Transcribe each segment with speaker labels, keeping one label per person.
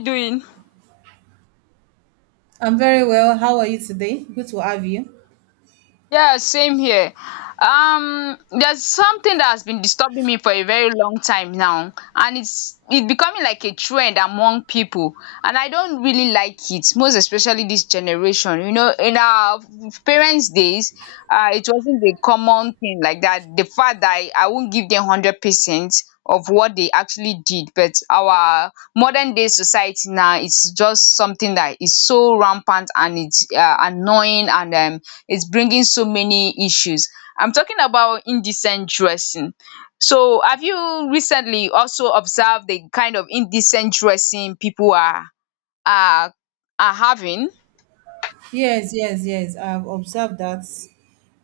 Speaker 1: Doing?
Speaker 2: I'm very well. How are you today? Good to have you.
Speaker 1: Yeah, same here. There's something that has been disturbing me for a very long time now, and it's becoming like a trend among people, and I don't really like it, most especially this generation. You know, in our parents' days, it wasn't a common thing like that. The fact that I won't give them 100% of what they actually did, but our modern day society now is just something that is so rampant, and it's annoying, and it's bringing so many issues. I'm talking about indecent dressing. So, have you recently also observed the kind of indecent dressing people are are having?
Speaker 2: Yes, yes, yes. I've observed that.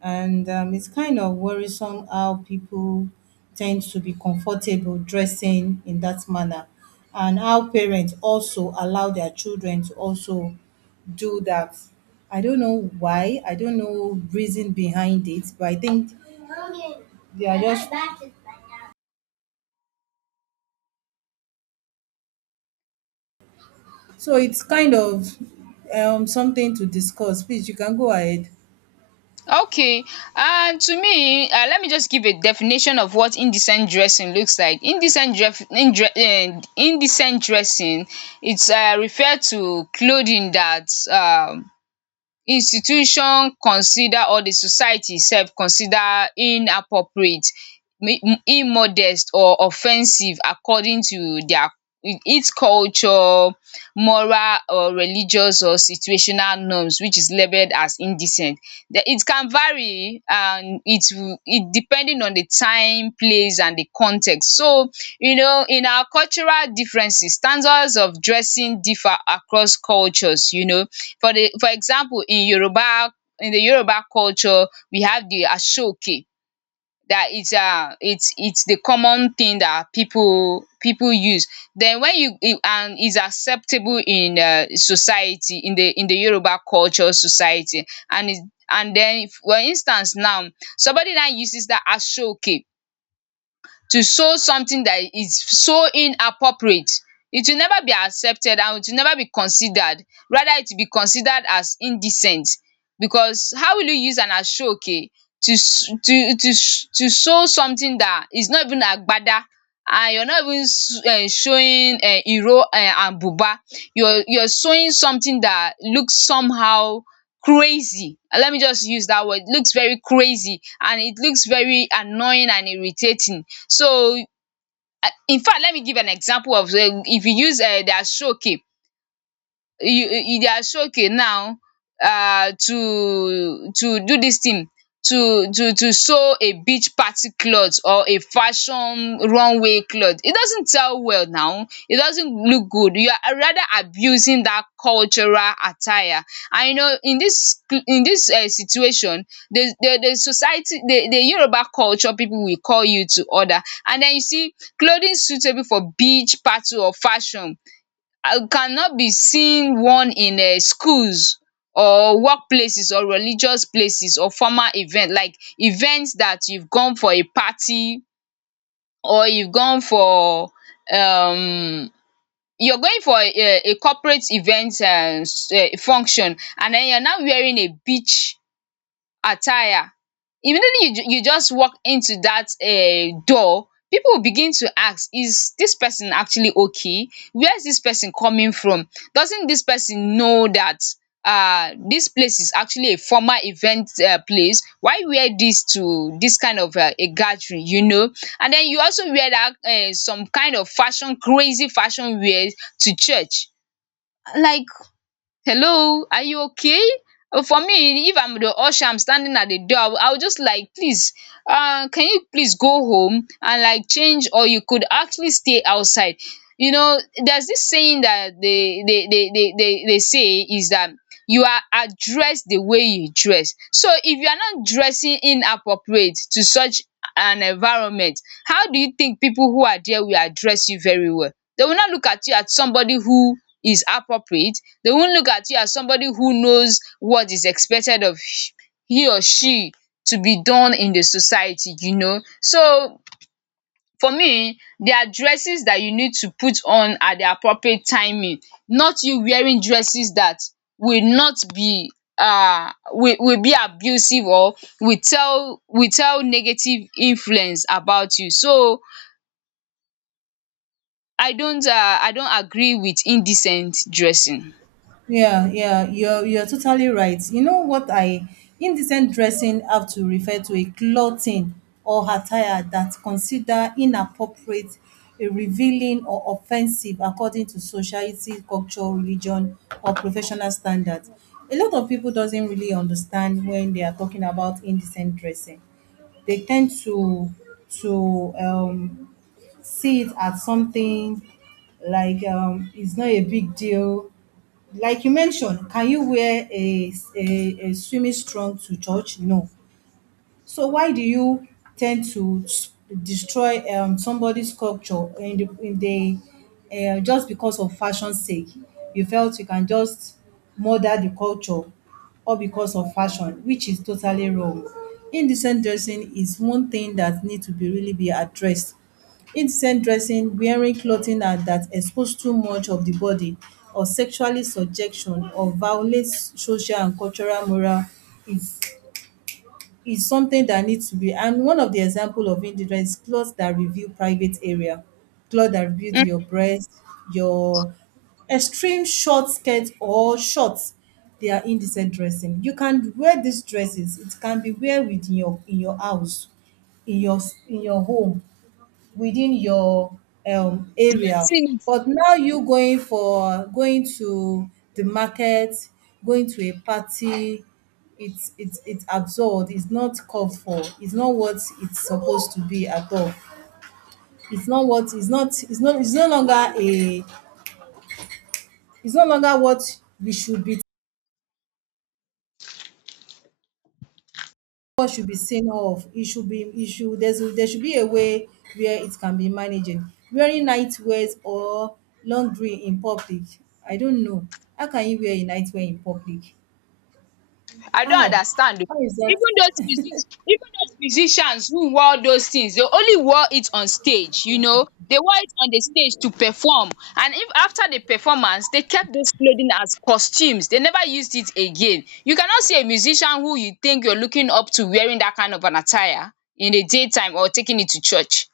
Speaker 2: And It's kind of worrisome how people tend to be comfortable dressing in that manner, and how parents also allow their children to also do that. I don't know why. I don't know reason behind it, but I think they are just so it's kind of something to discuss. Please, you can go ahead.
Speaker 1: Okay, and to me let me just give a definition of what indecent dressing looks like. Indecent dressing, it's refer to clothing that institution consider, or the society sef consider inappropriate, immodest or offensive according to their its culture, moral or religious or situational norms, which is labelled as indecent. Then it can vary, and it depending on the time, place and the context. So you know, in our cultural differences, standards of dressing differ across cultures, you know. For example, in Yoruba, in the Yoruba culture, we have the asoke. That it's it's the common thing that people use. Then when you and is acceptable in society, in the Yoruba culture society, and is, and then if, for instance now, somebody that uses that asoke to sew something that is so inappropriate. It will never be accepted and it will never be considered. Rather, it will be considered as indecent, because how will you use an ashoke to to sew something that is not even agbada, and you're not even showing iro and buba. You're sewing something that looks somehow crazy. Let me just use that word. It looks very crazy and it looks very annoying and irritating. So, in fact, let me give an example of if you use their stroke, you they are so okay now. To do this thing, to sew a beach party cloth or a fashion runway cloth, it doesn't sell well now, it doesn't look good. You are rather abusing that cultural attire. And you know, in this situation, the society, the Yoruba culture people will call you to order. And then you see clothing suitable for beach party or fashion cannot be seen worn in schools or workplaces or religious places or formal event, like events that you've gone for a party, or you've gone for um you're going for a corporate event function, and then you're now wearing a beach attire. Immediately you you just walk into that door, people will begin to ask, is this person actually okay? Where is this person coming from? Doesn't this person know that this place is actually a formal event place? Why wear this to this kind of a gathering, you know? And then you also wear that some kind of fashion, crazy fashion wear to church. Like, hello, are you okay? For me, if I'm the usher, I'm standing at the door, I will just like, please, can you please go home and like change, or you could actually stay outside. You know, there's this saying that they say is that you are addressed the way you dress. So if you are not dressing inappropriate to such an environment, how do you think people who are there will address you very well? They will not look at you as somebody who is appropriate, they won't look at you as somebody who knows what is expected of he or she to be done in the society, you know. So for me, there are dresses that you need to put on at the appropriate timing, not you wearing dresses that will not be will be abusive, or will tell negative influence about you. So I don't um I don't agree with indecent dressing.
Speaker 2: Yeah, yeah, you're totally right. You know what I indecent dressing have to refer to a clothing or attire that consider inappropriate, revealing or offensive according to society, culture, religion or professional standards. A lot of people doesn't really understand when they are talking about indecent dressing. They tend to to see it as something like it's not a big deal like you mentioned, can you wear a swimming strong to church? No. So why do you tend to destroy somebody's culture in the, just because of fashion's sake? You felt you can just murder the culture all because of fashion, which is totally wrong. Indecent dressing is one thing that needs to be really be addressed. Indecent dressing, wearing clothing that, that expose too much of the body or sexually subjection or violates social and cultural moral is is something that needs to be and one of the example of indigence is clothes that reveal private area, clothes that reveals
Speaker 1: Mm.
Speaker 2: your breast, your extreme short skirt or shorts. They are indecent dressing. You can wear these dresses. It can be wear within your in your house, in your in your home within your area
Speaker 1: Dressing,
Speaker 2: but now you going for going to the market going to a party it's absurd it's not called for it's not what it's supposed to be at all it's not what it's not it's not it's no longer a it's no longer what we should be. What should be seen off. It should be it should there's there should be a way where it can be managed. Wearing night wears or laundry in public. I don't know. How can you wear a night wear in public?
Speaker 1: I don't
Speaker 2: How?
Speaker 1: understand.
Speaker 2: How is that?
Speaker 1: Even those music, even those musicians who wore those things, they only wore it on stage, you know. They wore it on the stage to perform, and if after the performance, they kept those clothing as costumes. They never used it again. You cannot see a musician who you think you're looking up to wearing that kind of an attire in the daytime or taking it to church.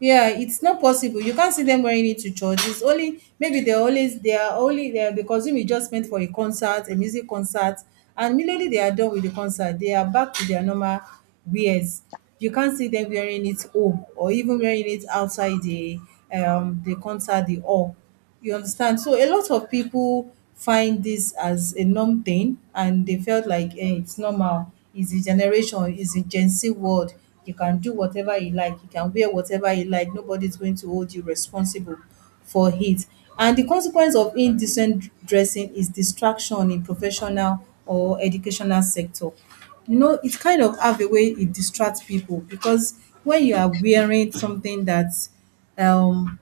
Speaker 2: Yeah, it's not possible. You can't see them wearing it to church. It's only maybe they're always they are only there because we just meant for a concert, a music concert, and immediately they are done with the concert, they are back to their normal wears. You can't see them wearing it home or even wearing it outside the concert, the hall. You understand? So a lot of people find this as a norm thing and they felt like eh, it's normal. It's a generation, it's a Gen Z world. You can do whatever you like, you can wear whatever you like, nobody's going to hold you responsible for it. And the consequence of indecent dressing is distraction in professional or educational sector. You know, it kind of have a way it distracts people because when you are wearing something that um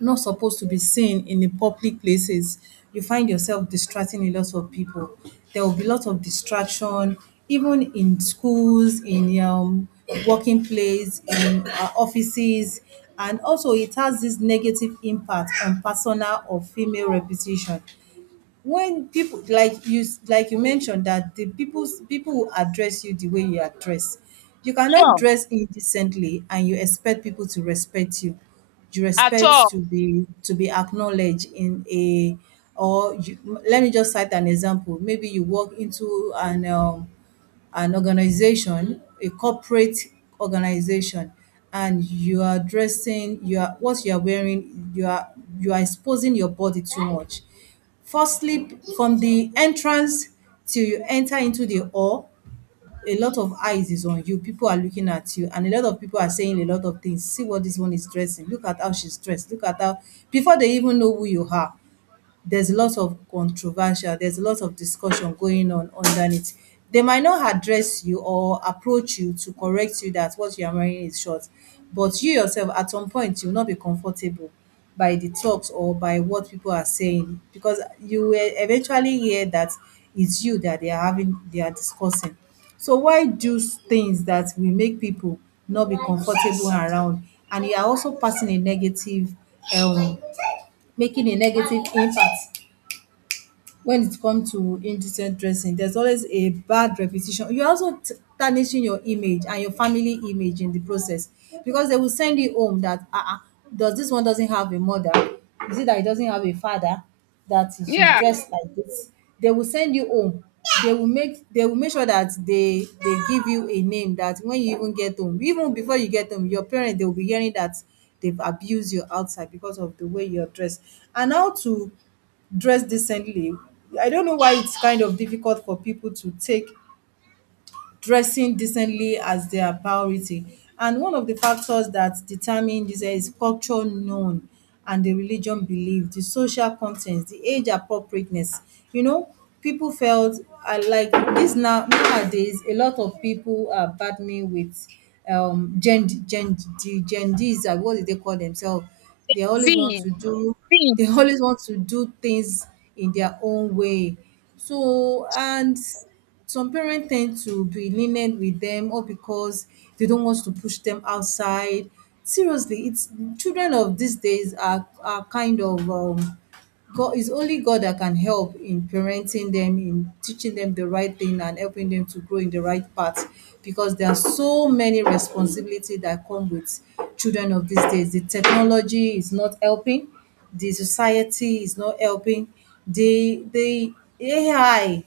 Speaker 2: not supposed to be seen in the public places. You find yourself distracting a lot of people. There will be a lot of distraction, even in schools, in working place, in offices, and also it has this negative impact on personal or female reputation when people like you mentioned that the people's people will address you the way you are dressed you cannot
Speaker 1: Sure.
Speaker 2: dress indecently and you expect people to respect you you
Speaker 1: At all.
Speaker 2: respect to be acknowledged in a or you, let me just cite an example maybe you walk into an an organization, a corporate organization, and you are dressing, you are what you are wearing, you are exposing your body too much. Firstly, from the entrance till you enter into the hall, a lot of eyes is on you. People are looking at you, and a lot of people are saying a lot of things. See what this one is dressing. Look at how she's dressed. Look at how before they even know who you are there's a lot of controversial, there's a lot of discussion going on underneath. They might not address you or approach you to correct you that what you are wearing is short, but you yourself at some point you will not be comfortable by the talks or by what people are saying because you will eventually hear that it's you that they are having they are discussing. So why do things that will make people not be comfortable around and you are also passing a negative um making a negative impact when it comes to indecent dressing, there's always a bad reputation. You're also tarnishing your image and your family image in the process because they will send you home that uh-uh, does this one doesn't have a mother? Is it that it doesn't have a father? That she's
Speaker 1: Yeah.
Speaker 2: dressed like this? They will send you home. They will make sure that they give you a name that when you even get home, even before you get home, your parents they will be hearing that they've abused you outside because of the way you're dressed. And how to dress decently I don't know why it's kind of difficult for people to take dressing decently as their priority. And one of the factors that determine this eh, is culture known and the religion belief, the social content, the age appropriateness. You know, people felt like this now nowadays. A lot of people are battling with gen gen the gen Ds. What do they call themselves? They
Speaker 1: Z,
Speaker 2: always want to do. They
Speaker 1: Z,
Speaker 2: always want to do things in their own way so, and some parents tend to be lenient with them or because they don't want to push them outside. Seriously, it's children of these days are kind of God is only God that can help in parenting them, in teaching them the right thing and helping them to grow in the right path because there are so many responsibility that come with children of these days. The technology is not helping, the society is not helping, the AI,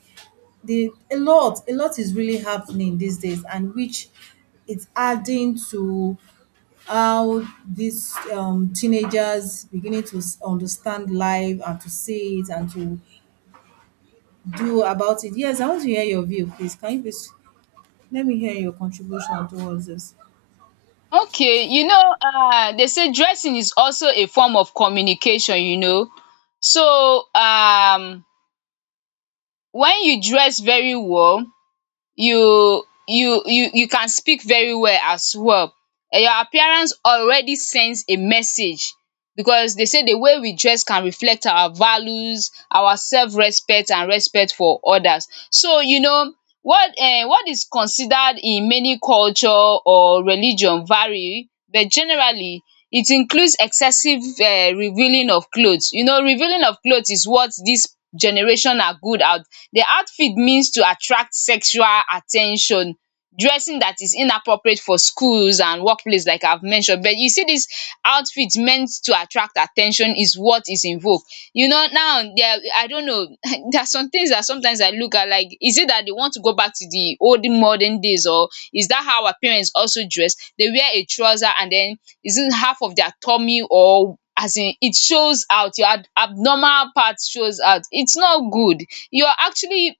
Speaker 2: the a lot is really happening these days and which it's adding to how these teenagers beginning to understand life and to see it and to do about it. Yes, I want to hear your view, please. Can you please let me hear your contribution towards this?
Speaker 1: okay, you know, they say dressing is also a form of communication, you know. So, when you dress very well, you can speak very well as well. And your appearance already sends a message, because they say the way we dress can reflect our values, our self-respect and respect for others. So you know, what is considered in many culture or religion vary, but generally it includes excessive revealing of cloth. You know, revealing of cloth is what dis generation are good at, the outfit means to attract sexual at ten tion, dressing that is inappropriate for schools and workplace, like I've mentioned. But you see, dis outfit meant to attract at ten tion is what is in vogue, you know. Now there, I don't know, there are some things that sometimes I look at, like, is it that they want to go back to the old modern days? Or is that how our parents also dress? They wear a trouser, and then is it half of their tummy? Or as in it shows out your abnormal part, shows out, it's not good. You're actually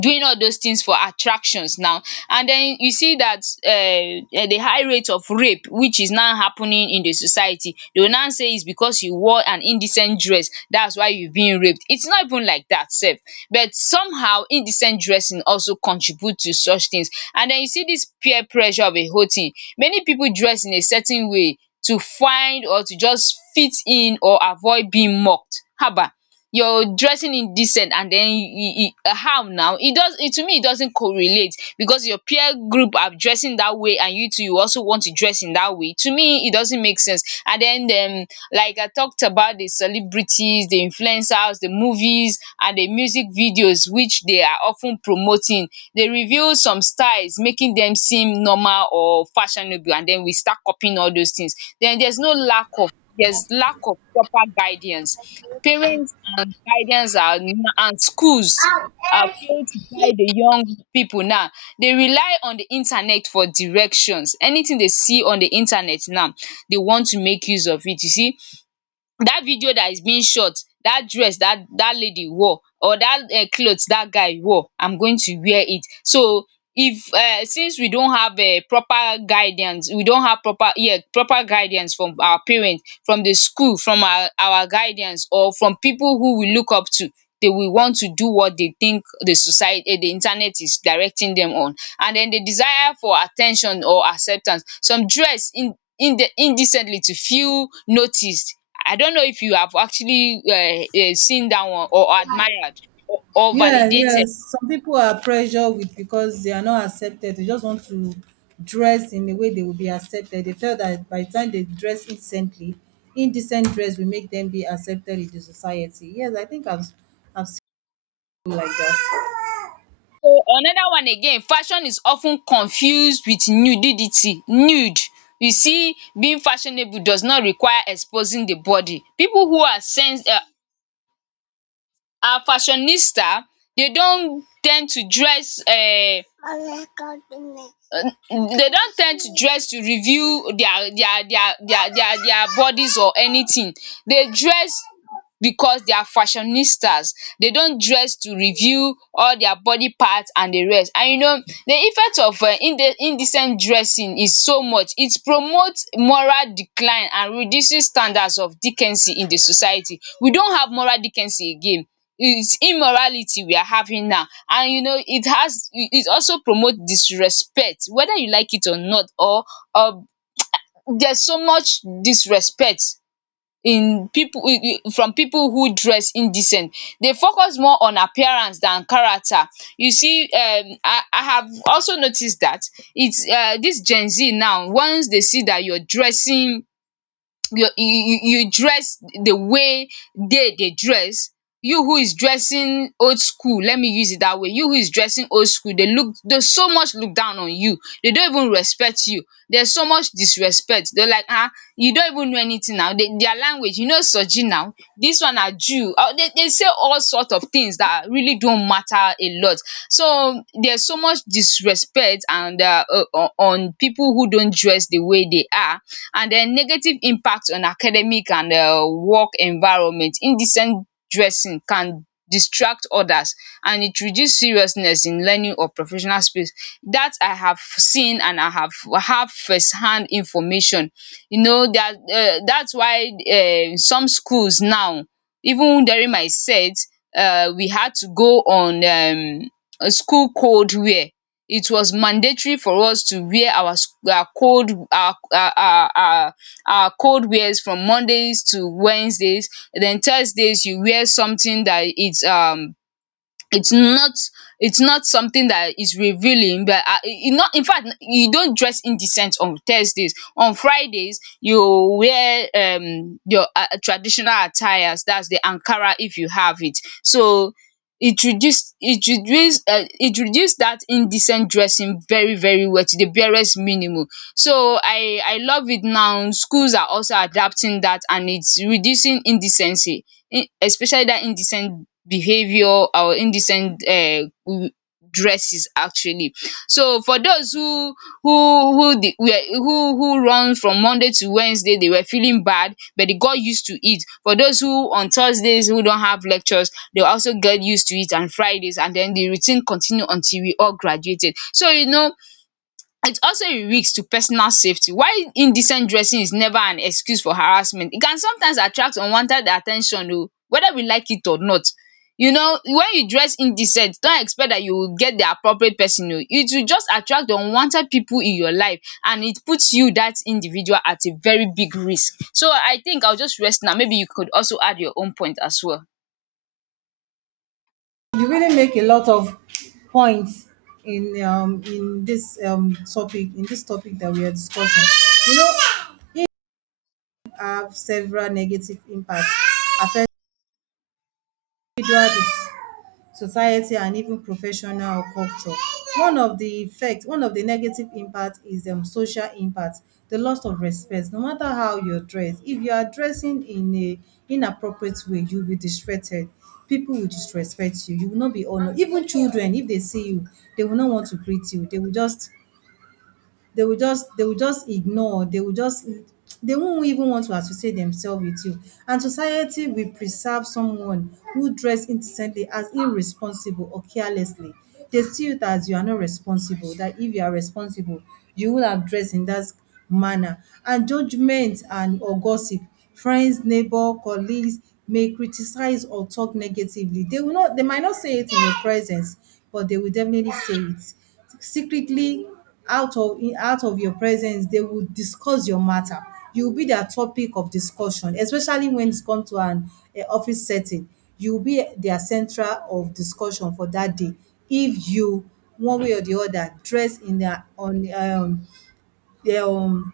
Speaker 1: doing all those things for attractions now. And then you see that the high rate of rape which is now happening in the society, they will now say is because you wore an indecent dress, that's why you being raped. It's not even like that sef, but somehow indecent dressing also contribute to such things. And then you see this peer pressure of a whole thing. Many people dress in a certain way to find, or to just fit in, or avoid being mocked. Haba, you're dressing indecent, and then how now, it does, it to me, it doesn't correlate, because your peer group are dressing that way, and you too, you also want to dress in that way. To me, it doesn't make sense. And then um like I talked about, the celebrities, the influencers, the movies and the music videos which they are often promoting, they reveal some styles, making them seem normal or fashionable, and then we start copying all those things. Then there's no lack of there's lack of proper guidance. Parents and guardians are and schools are failed to guide the young people. Now, they rely on the internet for directions. Anything they see on the internet now, they want to make use of it. You see that video that is being shot, that dress that lady wore, or that cloth that guy wore, I'm going to wear it. So if since we don't have proper guidance, we don't have proper, yeah, proper guidance from our parents, from the school, from our guidance, or from people who we look up to, they will want to do what they think the society, the internet is directing them on. And then the desire for attention or acceptance, some dress in indecently to feel noticed. I don't know if you have actually seen dat one, or admired, or
Speaker 2: Yes,
Speaker 1: validated.
Speaker 2: yes. Some people are pressured with because they are not accepted. They just want to dress in a way they will be accepted. They feel that by the time they dress decently, indecent dress will make them be accepted in the society. Yes, I think I've seen people like that.
Speaker 1: So another one again, fashion is of ten confused with nudidity, nude. You see, being fashionable does not require exposing the body. Pipu who are sense, are fashionista, they don ten d to dress they don't tend to dress to reveal their bodies or anything. They dress because they are fashionistas. They don dress to reveal all their body part and the rest. And you know, the effect of indecent dressing is so much. It promotes moral decline and reduces standards of decency in the society. We don't have moral decency again. It's immorality we are having now. And you know, it has it, it also promote disrespect, whether you like it or not. Or or There's so much disrespect in people, from people who dress indecent. They focus more on appearance than character. You see I have also noticed that it's dis Gen Z now, once they see that you're dressing, you dress the way they dey dress, you who is dressing old school, let me use it that way, you who is dressing old school, they so much look down on you, they don't even respect you. There's so much disrespect. They're like, ah, you don't even know anything now. Their language, you know, soji now, this one are jew, they say all sorts of things that really don't matter a lot. So there's so much disrespect and on people who don't dress the way they are. And the negative impact on academic and work environment: indecent dressing can distract others and it reduce seriousness in learning or professional space. That I have seen, and I have first hand information, you know, that that's why some schools now, even during my set, we had to go on a school code wear. It was mandatory for us to wear our cold, our cold wears from Mondays to Wednesdays. Then Thursdays you wear something that it's not it's not something that is revealing, but it not, in fact, you don't dress indecent on Thursdays. On Fridays you wear your traditional attires, that's the ankara if you have it. So it reduce that indecent dressing very very well to the barest minimum. So I love it. Now schools are also adapting that, and it's reducing indecency, in especially that indecent behavior, our indecent dresses actually. So for those who the were who run from Monday to Wednesday, they were feeling bad but they got used to it. For those who on Thursdays who don't have lectures, they also get used to it, and Fridays, and then the routine continue until we all graduated. So you know, it's also a risk to personal safety. While indecent dressing is never an excuse for harassment, it can sometimes attract unwanted attention, ten oh, whether we like it or not. You know, when you dress indecent, don't expect that you will get the appropriate person oh. It will just attract unwanted people in your life, and it puts you, that individual, at a very big risk. So I think I'll just rest now. Maybe you could also add your own point as well.
Speaker 2: You really make a lot of points in in this topic in this topic that we are discussing. You know, it have several negative impacts affecting individuals society and even professional or culture. One of the effects, one of the negative impact is social impact, the loss of respect. No matter how you dress, if you are dressing in a inappropriate way, you will be disrespected. People will disrespect you. You will not be honored. Even children, if they see you, they will not want to greet you. They will just they will just ignore. They will just they won't even want to associate themselves with you. And society will preserve someone who dress indecently as irresponsible or carelessly. They see it as you are not responsible, that if you are responsible, you would have dressed in that manner. And judgment and or gossip, friends, neighbor, colleagues may criticize or talk negatively. They will not they might not say it in your presence, but they will definitely say it secretly out of out of your presence they will discuss your matter you will be their topic of discussion especially when it come to an office setting you will be their central of discussion for that day if you one way or the other dress in their on their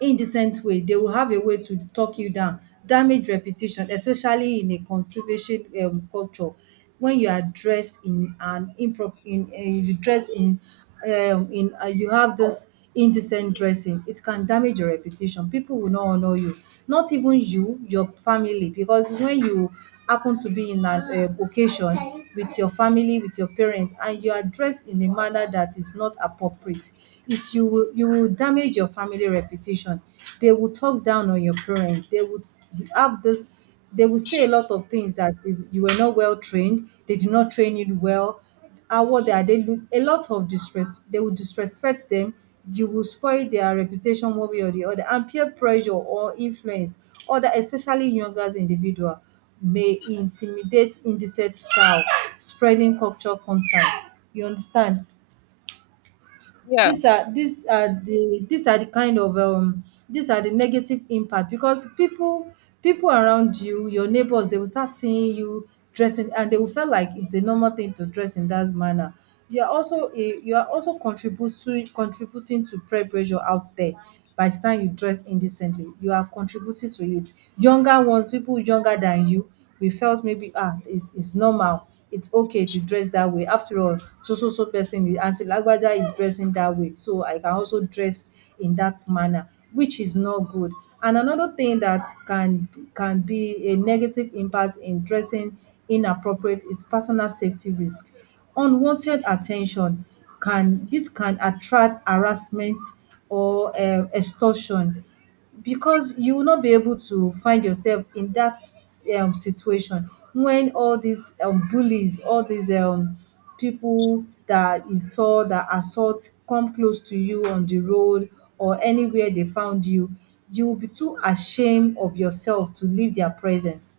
Speaker 2: indecent way, they will have a way to talk you down, damage reputation, especially in a conservation culture. When you are dressed in an improper, in um, you have this indecent dressing, it can damage your reputation. People will not honour you, not even you, your family because when you happen to be in an occasion with your family, with your parents and you are dressed in a manner that is not appropriate, it is you will damage your family reputation. They will talk down on your parents. They would have this. They will say a lot of things that they- you were not well trained. They did not train you well. How what are they look? A lot of distress. They will disrespect them. You will spoil their reputation one way or the other. And peer pressure or influence, other especially younger individual, may intimidate indecent style, spreading culture concern. You understand?
Speaker 1: Yeah.
Speaker 2: These are the kind of these are the negative impact because people around you, your neighbors, they will start seeing you dressing and they will feel like it's a normal thing to dress in that manner. You are also a, you are also contributing to peer pressure out there. By the time you dress indecently, you are contributing to it. Younger ones, people younger than you, we felt maybe ah it's normal, it's okay to dress that way. After all, so so so person is Aunty Lagbaja is dressing that way, so I can also dress in that manner, which is not good. And another thing that can be a negative impact in dressing inappropriate is personal safety risk. Unwanted attention can, this can attract harassment or extortion, because you will not be able to find yourself in that situation when all these bullies, all these people that insult, that assault come close to you on the road or anywhere they found you, you will be too ashamed of yourself to leave their presence.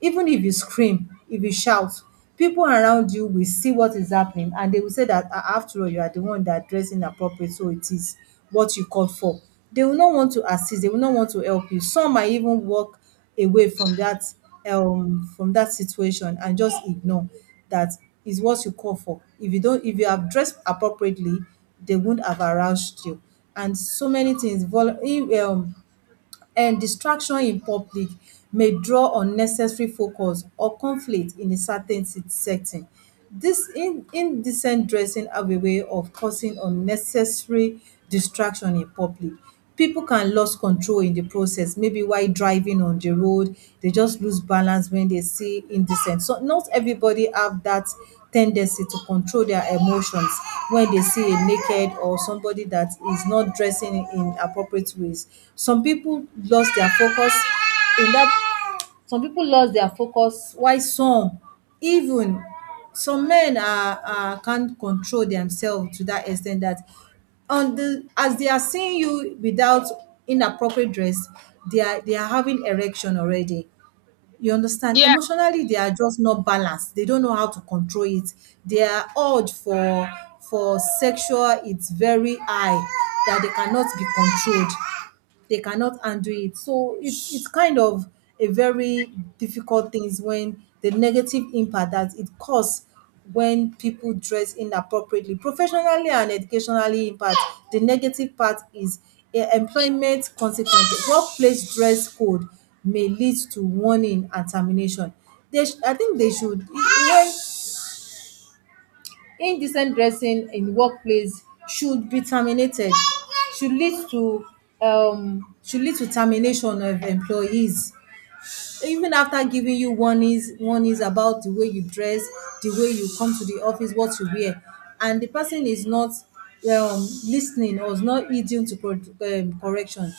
Speaker 2: Even if you scream, if you shout, people around you will see what is happening and they will say that, "Ah, after all, you are the one that dressed inappropriate, so it is what you called for." They will not want to assist, they will not want to help you. Some might even walk away from that situation and just ignore that is what you call for. If you have dressed appropriately, they won't have aroused you. And so many things distraction in public may draw unnecessary focus or conflict in a certain setting. This indecent dressing have a way of causing unnecessary distraction in public. People can lose control in the process. Maybe while driving on the road, they just lose balance when they see indecent. So not everybody have that tendency to control their emotions when they see a naked or somebody that is not dressing in appropriate ways. Some people lost their focus in that, some people lost their focus while some even some men are can't control themselves to that extent that on the, as they are seeing you without inappropriate dress, they are having erection already. You understand?
Speaker 1: Yeah.
Speaker 2: Emotionally, they are just not balanced. They don't know how to control it. Their urge for sexual it's very high, that they cannot be controlled, they cannot handle it. So it's kind of a very difficult things when the negative impact that it causes when people dress inappropriately, professionally and educationally impact. The negative part is employment consequences. Workplace dress code may lead to warning and termination. I think they should. When indecent dressing in workplace should be terminated, should lead to should lead to termination of employees even after giving you warnings, about the way you dress, the way you come to the office, what you wear, and the person is not listening or is not heeding to pro correction.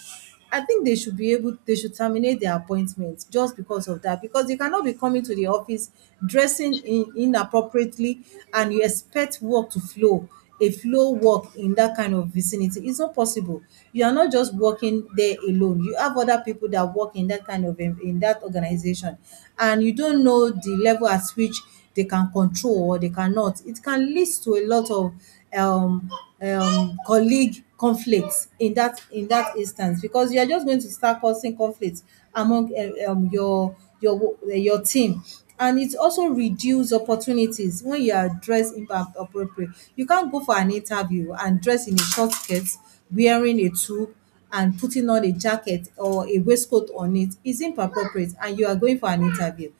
Speaker 2: I think they should be able, they should terminate their appointment just because of that, because you cannot be coming to the office dressing in inappropriately and you expect work to flow, a flow work in that kind of vicinity. It's not possible. You are not just working there alone. You have other people that work in that kind of, in that organization, and you don't know the level at which they can control or they cannot. It can lead to a lot of um, colleague conflicts in that, instance, because you are just going to start causing conflicts among your your your team. And it also reduce opportunities when you are dressed impact appropriate. You can't go for an interview and dress in a short skirt, wearing a tube and putting on a jacket or a waistcoat on it. Is inappropriate and you are going for an interview.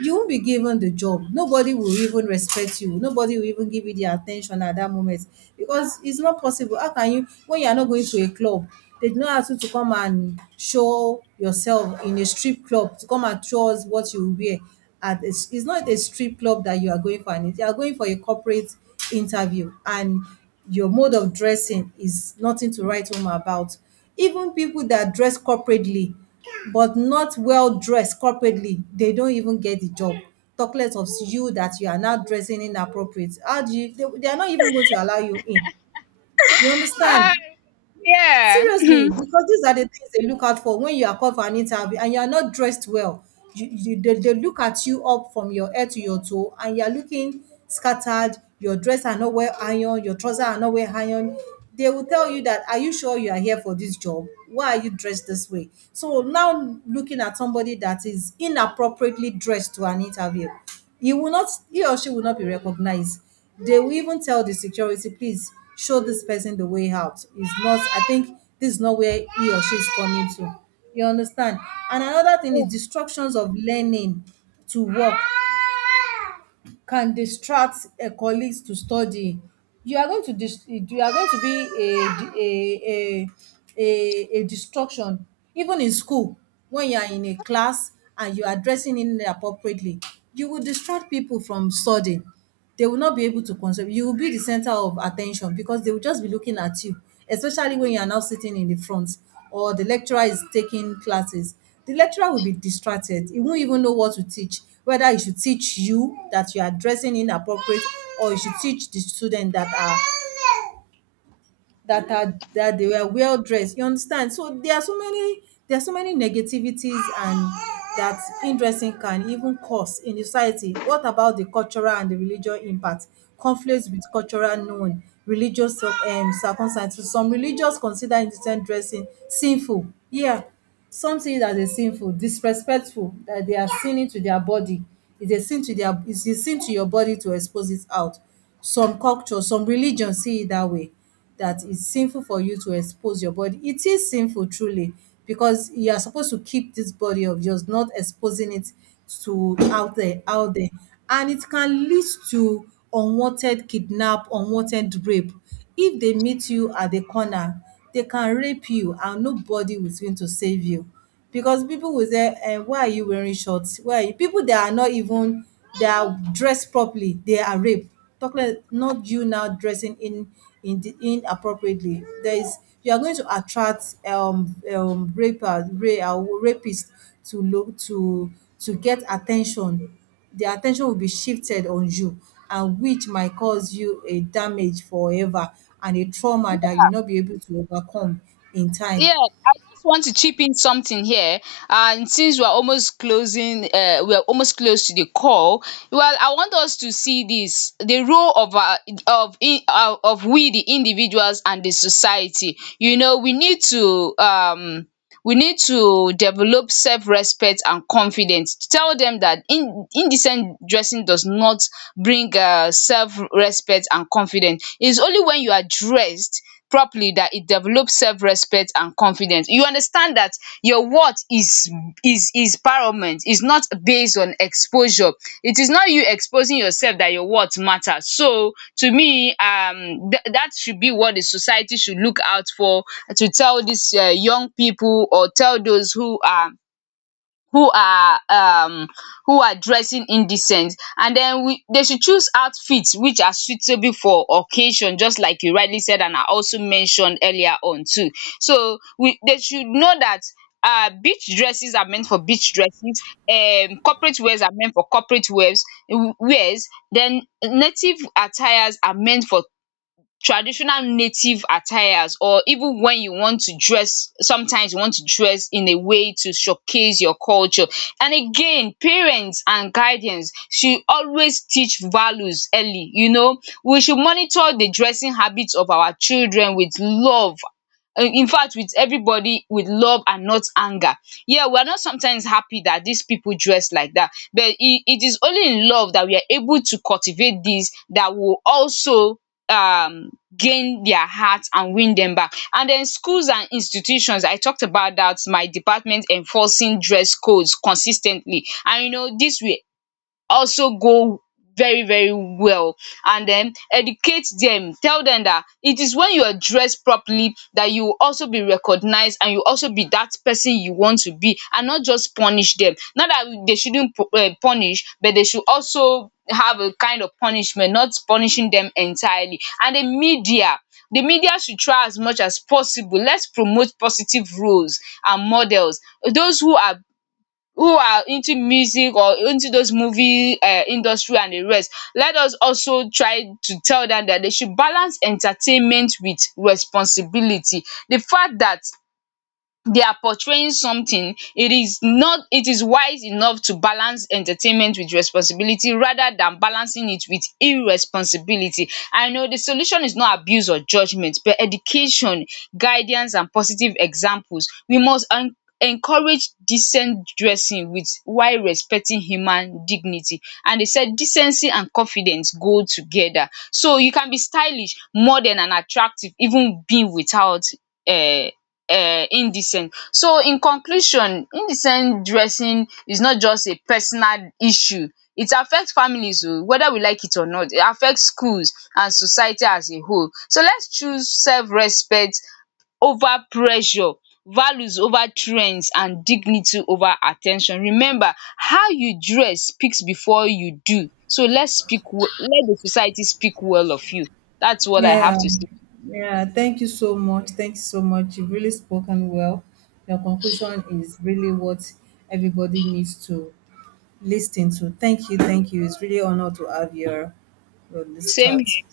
Speaker 2: You won't be given the job. Nobody will even respect you. Nobody will even give you the attention at that moment, because it's not possible. How can you, when you are not going to a club? They do not ask you to come and show yourself in a strip club, to come and show us what you wear at. It's not a strip club that you are going for, and you are going for a corporate interview and your mode of dressing is nothing to write home about. Even people that dress corporately but not well dressed corporately, they don't even get the job, talk less of you that you are now dressing inappropriate. How do you, they are not even going to allow you in. You
Speaker 1: Ah,
Speaker 2: understand?
Speaker 1: yeah.
Speaker 2: Seriously, because these are the things they look out for when you are called for an interview and you are not dressed well. They look at you up from your head to your toe and you are looking scattered. Your dress are not well ironed, your trousers are not well ironed. They will tell you that, are you sure you are here for this job? Why are you dressed this way? So now looking at somebody that is inappropriately dressed to an interview, you will not, he or she will not be recognized. They will even tell the security, please show this person the way out. It's not, I think this is not where he or she is coming to. You understand? And another thing is distractions of learning to work, can distract colleagues to study. You are going to you are going to be a a a distraction even in school. When you are in a class and you are dressing inappropriately, you will distract people from studying. They will not be able to concentrate. You will be the center of attention, because they will just be looking at you, especially when you are now sitting in the front or the lecturer is taking classes. The lecturer will be distracted. He won't even know what to teach, whether he should teach you that you are dressing inappropriate or you should teach the student that they were well dressed. You understand? So there are so many negativities and that in-dressing can even cause in the society. What about the cultural and the religious impact? Conflicts with cultural known religious circumstances. Some religious consider indecent dressing sinful. Yeah, some see it as a sinful disrespectful, that they are sinning to their body. It's a sin to their it's a sin to your body to expose it out. Some culture, some religion see it that way, that it's sinful for you to expose your body. It is sinful truly, because you are supposed to keep this body of yours, not exposing it to out there, out there. And it can lead to unwanted kidnap, unwanted rape. If they meet you at the corner, they can rape you and nobody is going to save you, because people will say, eh, why are you wearing shorts? Why are you? People that are not even, they are dressed properly, they are raped. Talk like not you now dressing in the inappropriately. There is, you are going to attract rapers, rapists to look to get attention. Their attention will be shifted on you, and which might cause you a damage forever and a trauma that you'll not be able to overcome in time.
Speaker 1: Yeah, I just want to chip in something here. And since we're almost closing, we're almost close to the call. Well, I want us to see this: the role of of we, the individuals, and the society. You know, we need to develop self-respect and confidence. Tell them that indecent dressing does not bring self-respect and confidence. It's only when you are dressed properly that it develops self-respect and confidence. You understand that your worth is paramount, is not based on exposure. It is not you exposing yourself that your worth matters. So to me, that should be what the society should look out for, to tell these young people, or tell those who are who are um who are dressing indecent. And then we they should choose outfits which are suitable for occasion, just like you rightly said and I also mentioned earlier on too. So we they should know that beach dresses are meant for beach dresses, corporate wears are meant for corporate wears, then native attires are meant for traditional native attires. Or even when you want to dress, sometimes you want to dress in a way to showcase your culture. And again, parents and guardians should always teach values early, you know. We should monitor the dressing habits of our children with love. In fact, with everybody, with love and not anger. Yeah, we are not sometimes happy that these people dress like that, but it is only in love that we are able to cultivate this that will also um gain their hearts and win them back. And then schools and institutions, I talked about that, my department enforcing dress codes consistently. And you know, this will also go very very well. And then educate them, tell them that it is when you are dressed properly that you will also be recognized, and you also be that person you want to be, and not just punish them. Not that they shouldn't punish, but they should also have a kind of punishment, not punishing them entirely. And the media should try as much as possible, let's promote positive roles and models, those who are into music or into those movie industry and the rest. Let us also try to tell dem that they should balance entertainment with responsibility. The fact that they are portraying something, it is not it is wise enough to balance entertainment with responsibility rather than balancing it with irresponsibility. I know the solution is not abuse or judgment but education, guidance and positive examples. We must en encourage decent dressing with, while respecting human dignity. And they said decency and confidence go together, so you can be stylish, modern and attractive, even being without um indecent. So in conclusion, indecent dressing is not just a personal issue, it affect families oh, whether we like it or not, it affect schools and society as a whole. So let's choose self respect over pressure, values over trends, and dignity over at ten tion. Remember how you dress speaks before you do. So let's speak, let the society speak well of you. That's what I have
Speaker 2: Yeah.
Speaker 1: to say.
Speaker 2: Yeah. Thank you so much. Thank you so much. You've really spoken well. Your conclusion is really what everybody needs to listen to. Thank you. Thank you. It's really honor to have your this
Speaker 1: Same
Speaker 2: chat.
Speaker 1: here.